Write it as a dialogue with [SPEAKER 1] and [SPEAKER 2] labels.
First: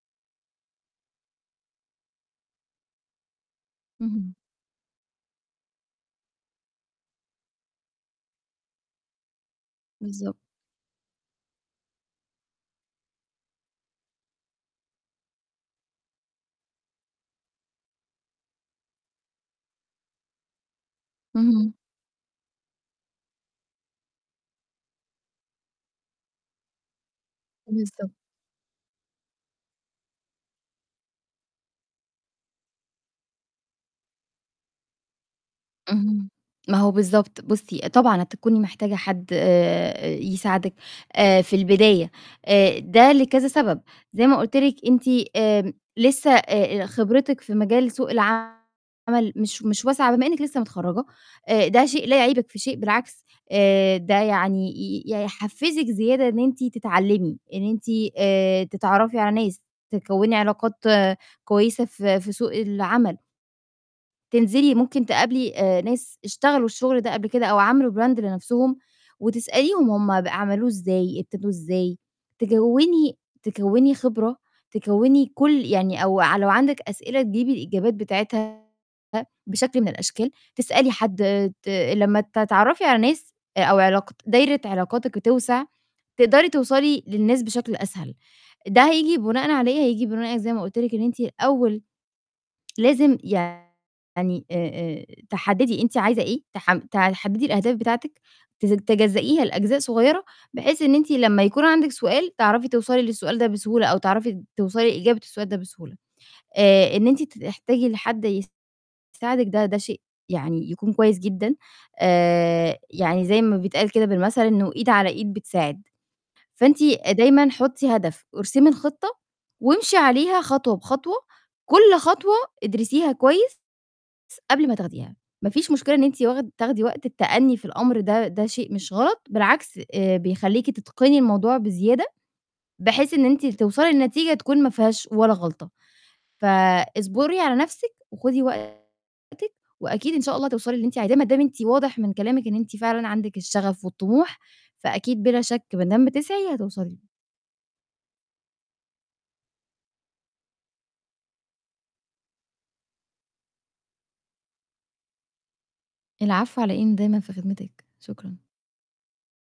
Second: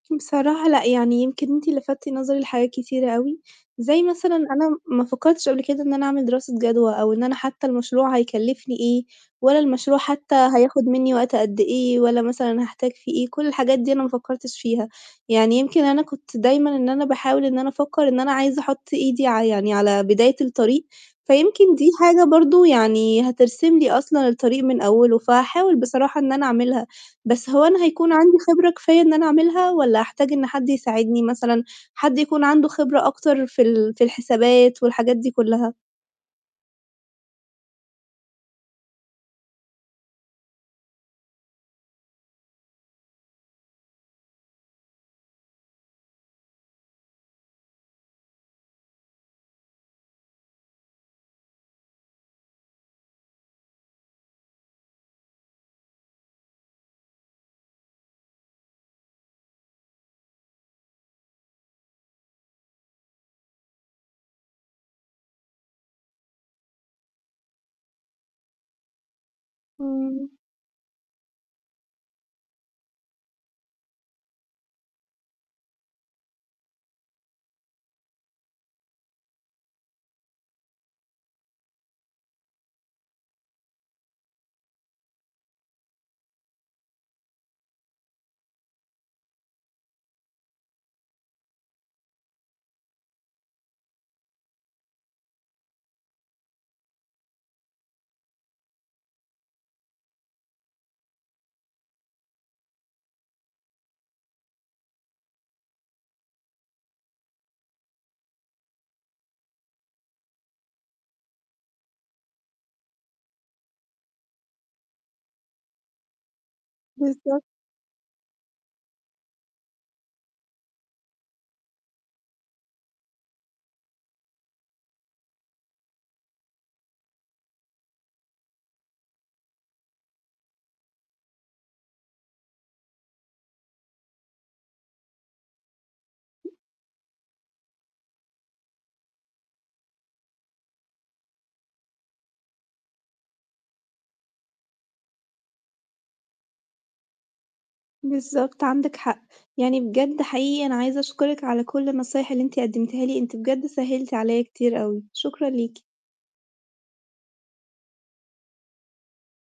[SPEAKER 1] بصراحة لأ، يعني يمكن أنتِ لفتِّ نظري لحاجات كتيرة أوي، زي
[SPEAKER 2] اهم.
[SPEAKER 1] مثلًا أنا ما فكّرتش قبل كده إن أنا أعمل دراسة جدوى أو إن أنا حتى المشروع هيكلّفني إيه، ولا المشروع حتى
[SPEAKER 2] بالضبط.
[SPEAKER 1] هياخُد منّي وقتها قد إيه، ولا مثلًا هاحتاج فيه إيه، كل الحاجات دي أنا ما فكّرتش فيها، يعني يمكن أنا كنت دايمًا إن أنا باحاول إن أنا أفكّر إن أنا عايزة أحُط إيدي ع يعني على بداية الطريق،
[SPEAKER 2] اهم
[SPEAKER 1] فيمكن دي حاجة برضه يعني هترسم لي أصلًا الطريق من أوّله؛ فهاحاول بصراحة إن أنا أعملها، بس هو أنا
[SPEAKER 2] بالضبط.
[SPEAKER 1] هيكون عندي خِبرة كفاية إن أنا أعملها، والّا هاحتاج إن حد يساعدني مثلًا حد يكون عنده خِبرة أكتر في ال في الحسابات والحاجات دي كلّها؟
[SPEAKER 2] اهم، ما هو بالضبط بُصّي آآ طبعًا هتكوني محتاجة حد آآ يساعدِك آآ في البداية آآ ده لكذا سَبب زي ما قُلت لِك أنتِ آمم لسه آآ آآ خبرتِك في مجال سوق العمل مش مش واسعة بما إنِّك لسه متخرّجة، آآ ده شيء لا يعيبِك في شيء، بالعكس آآ ده يعني ي يحفّزِك زيادة إن أنتِ تتعلّمي، إن أنتِ آآ تتعرّفي على ناس، تكوّني علاقات كويسة في في سوق العمل تنزلي ممكن تقابلي آآ ناس اشتغلوا الشُغل ده قبل كده أو عَملوا براند لنَفْسهم وتسأليهم هُم ب
[SPEAKER 1] إمم.
[SPEAKER 2] عَملوه إزاي، ابتدوه إزاي تجوّني تكوّني خِبرة تكوّني كل يعني أو ع لو عندِك أسئلة تجيبي الإجابات بتاعتها بشكل من الأشكال، تسألي حد ت لمّا تتعرّفي على ناس آآ أو علاقات دايرة علاقاتِك بتوسَع، تقدري توصلي للناس بشكل أسهل، ده هييجي بُناءً على إيه، هييجي بُناءً زي ما قُلت لِك إن أنتِ الأول لازم يعني آآ آآ تحددي أنتِ عايزة إيه تحم تحددي الأهداف بتاعتِك تزج تجزّئيها لأجزاء صغيّرة، بحيث إن أنتِ لمّا يكون عندِك سؤال تعرفي توصلي للسؤال ده بسهولة، أو تعرفي د توصلي لإجابة السؤال ده بسهولة، آآ إن أنتِ ت تحتاجي لحد يساعدِك ده ده شيء يعني يكون كويس جدًا، آآ يعني زي ما بيتقال كده بالمَثل إنه إيد على إيد بتساعد. فأنتِ آآ
[SPEAKER 1] بالضبط.
[SPEAKER 2] دايمًا حُطّي هدف وارسمي الخِطّة وامشي عليها خطوة بخطوة، كل خطوة ادرسيها كويس س قبل ما تاخديها، ما فيش مشكلة إن أنتِ واخد تاخدي وقت التأنّي في الأمر ده ده شيء مش غلط، بالعكس آآ بيخلّيكِ تِتِقني الموضوع بزيادة بحيث إن أنتِ ل توصلي لنتيجة تكون ما فيهاش ولا غلطة. فاصبُري على نَفْسِك وخُدي وقتِك وأكيد إن شاء الله هتوصلي للي أنتِ عايزاه، ما دام أنتِ واضح من كلامِك إن أنتِ فعلًا عندِك الشغف والطموح، فأكيد بلا شَك با دام بتسعي هتوصلي.
[SPEAKER 1] بالضبط، عندِك حق. يعني بجد حقيقي أنا عايزة أشكرِك على كل النصايح اللي أنتِ قدّمتيها لي، أنتِ بجد سهّلتِ عليّا كتير أوي. شكرًا ليكِ.
[SPEAKER 2] العفو على إيه، أنا دايمًا في خدمتِك، شُكرًا.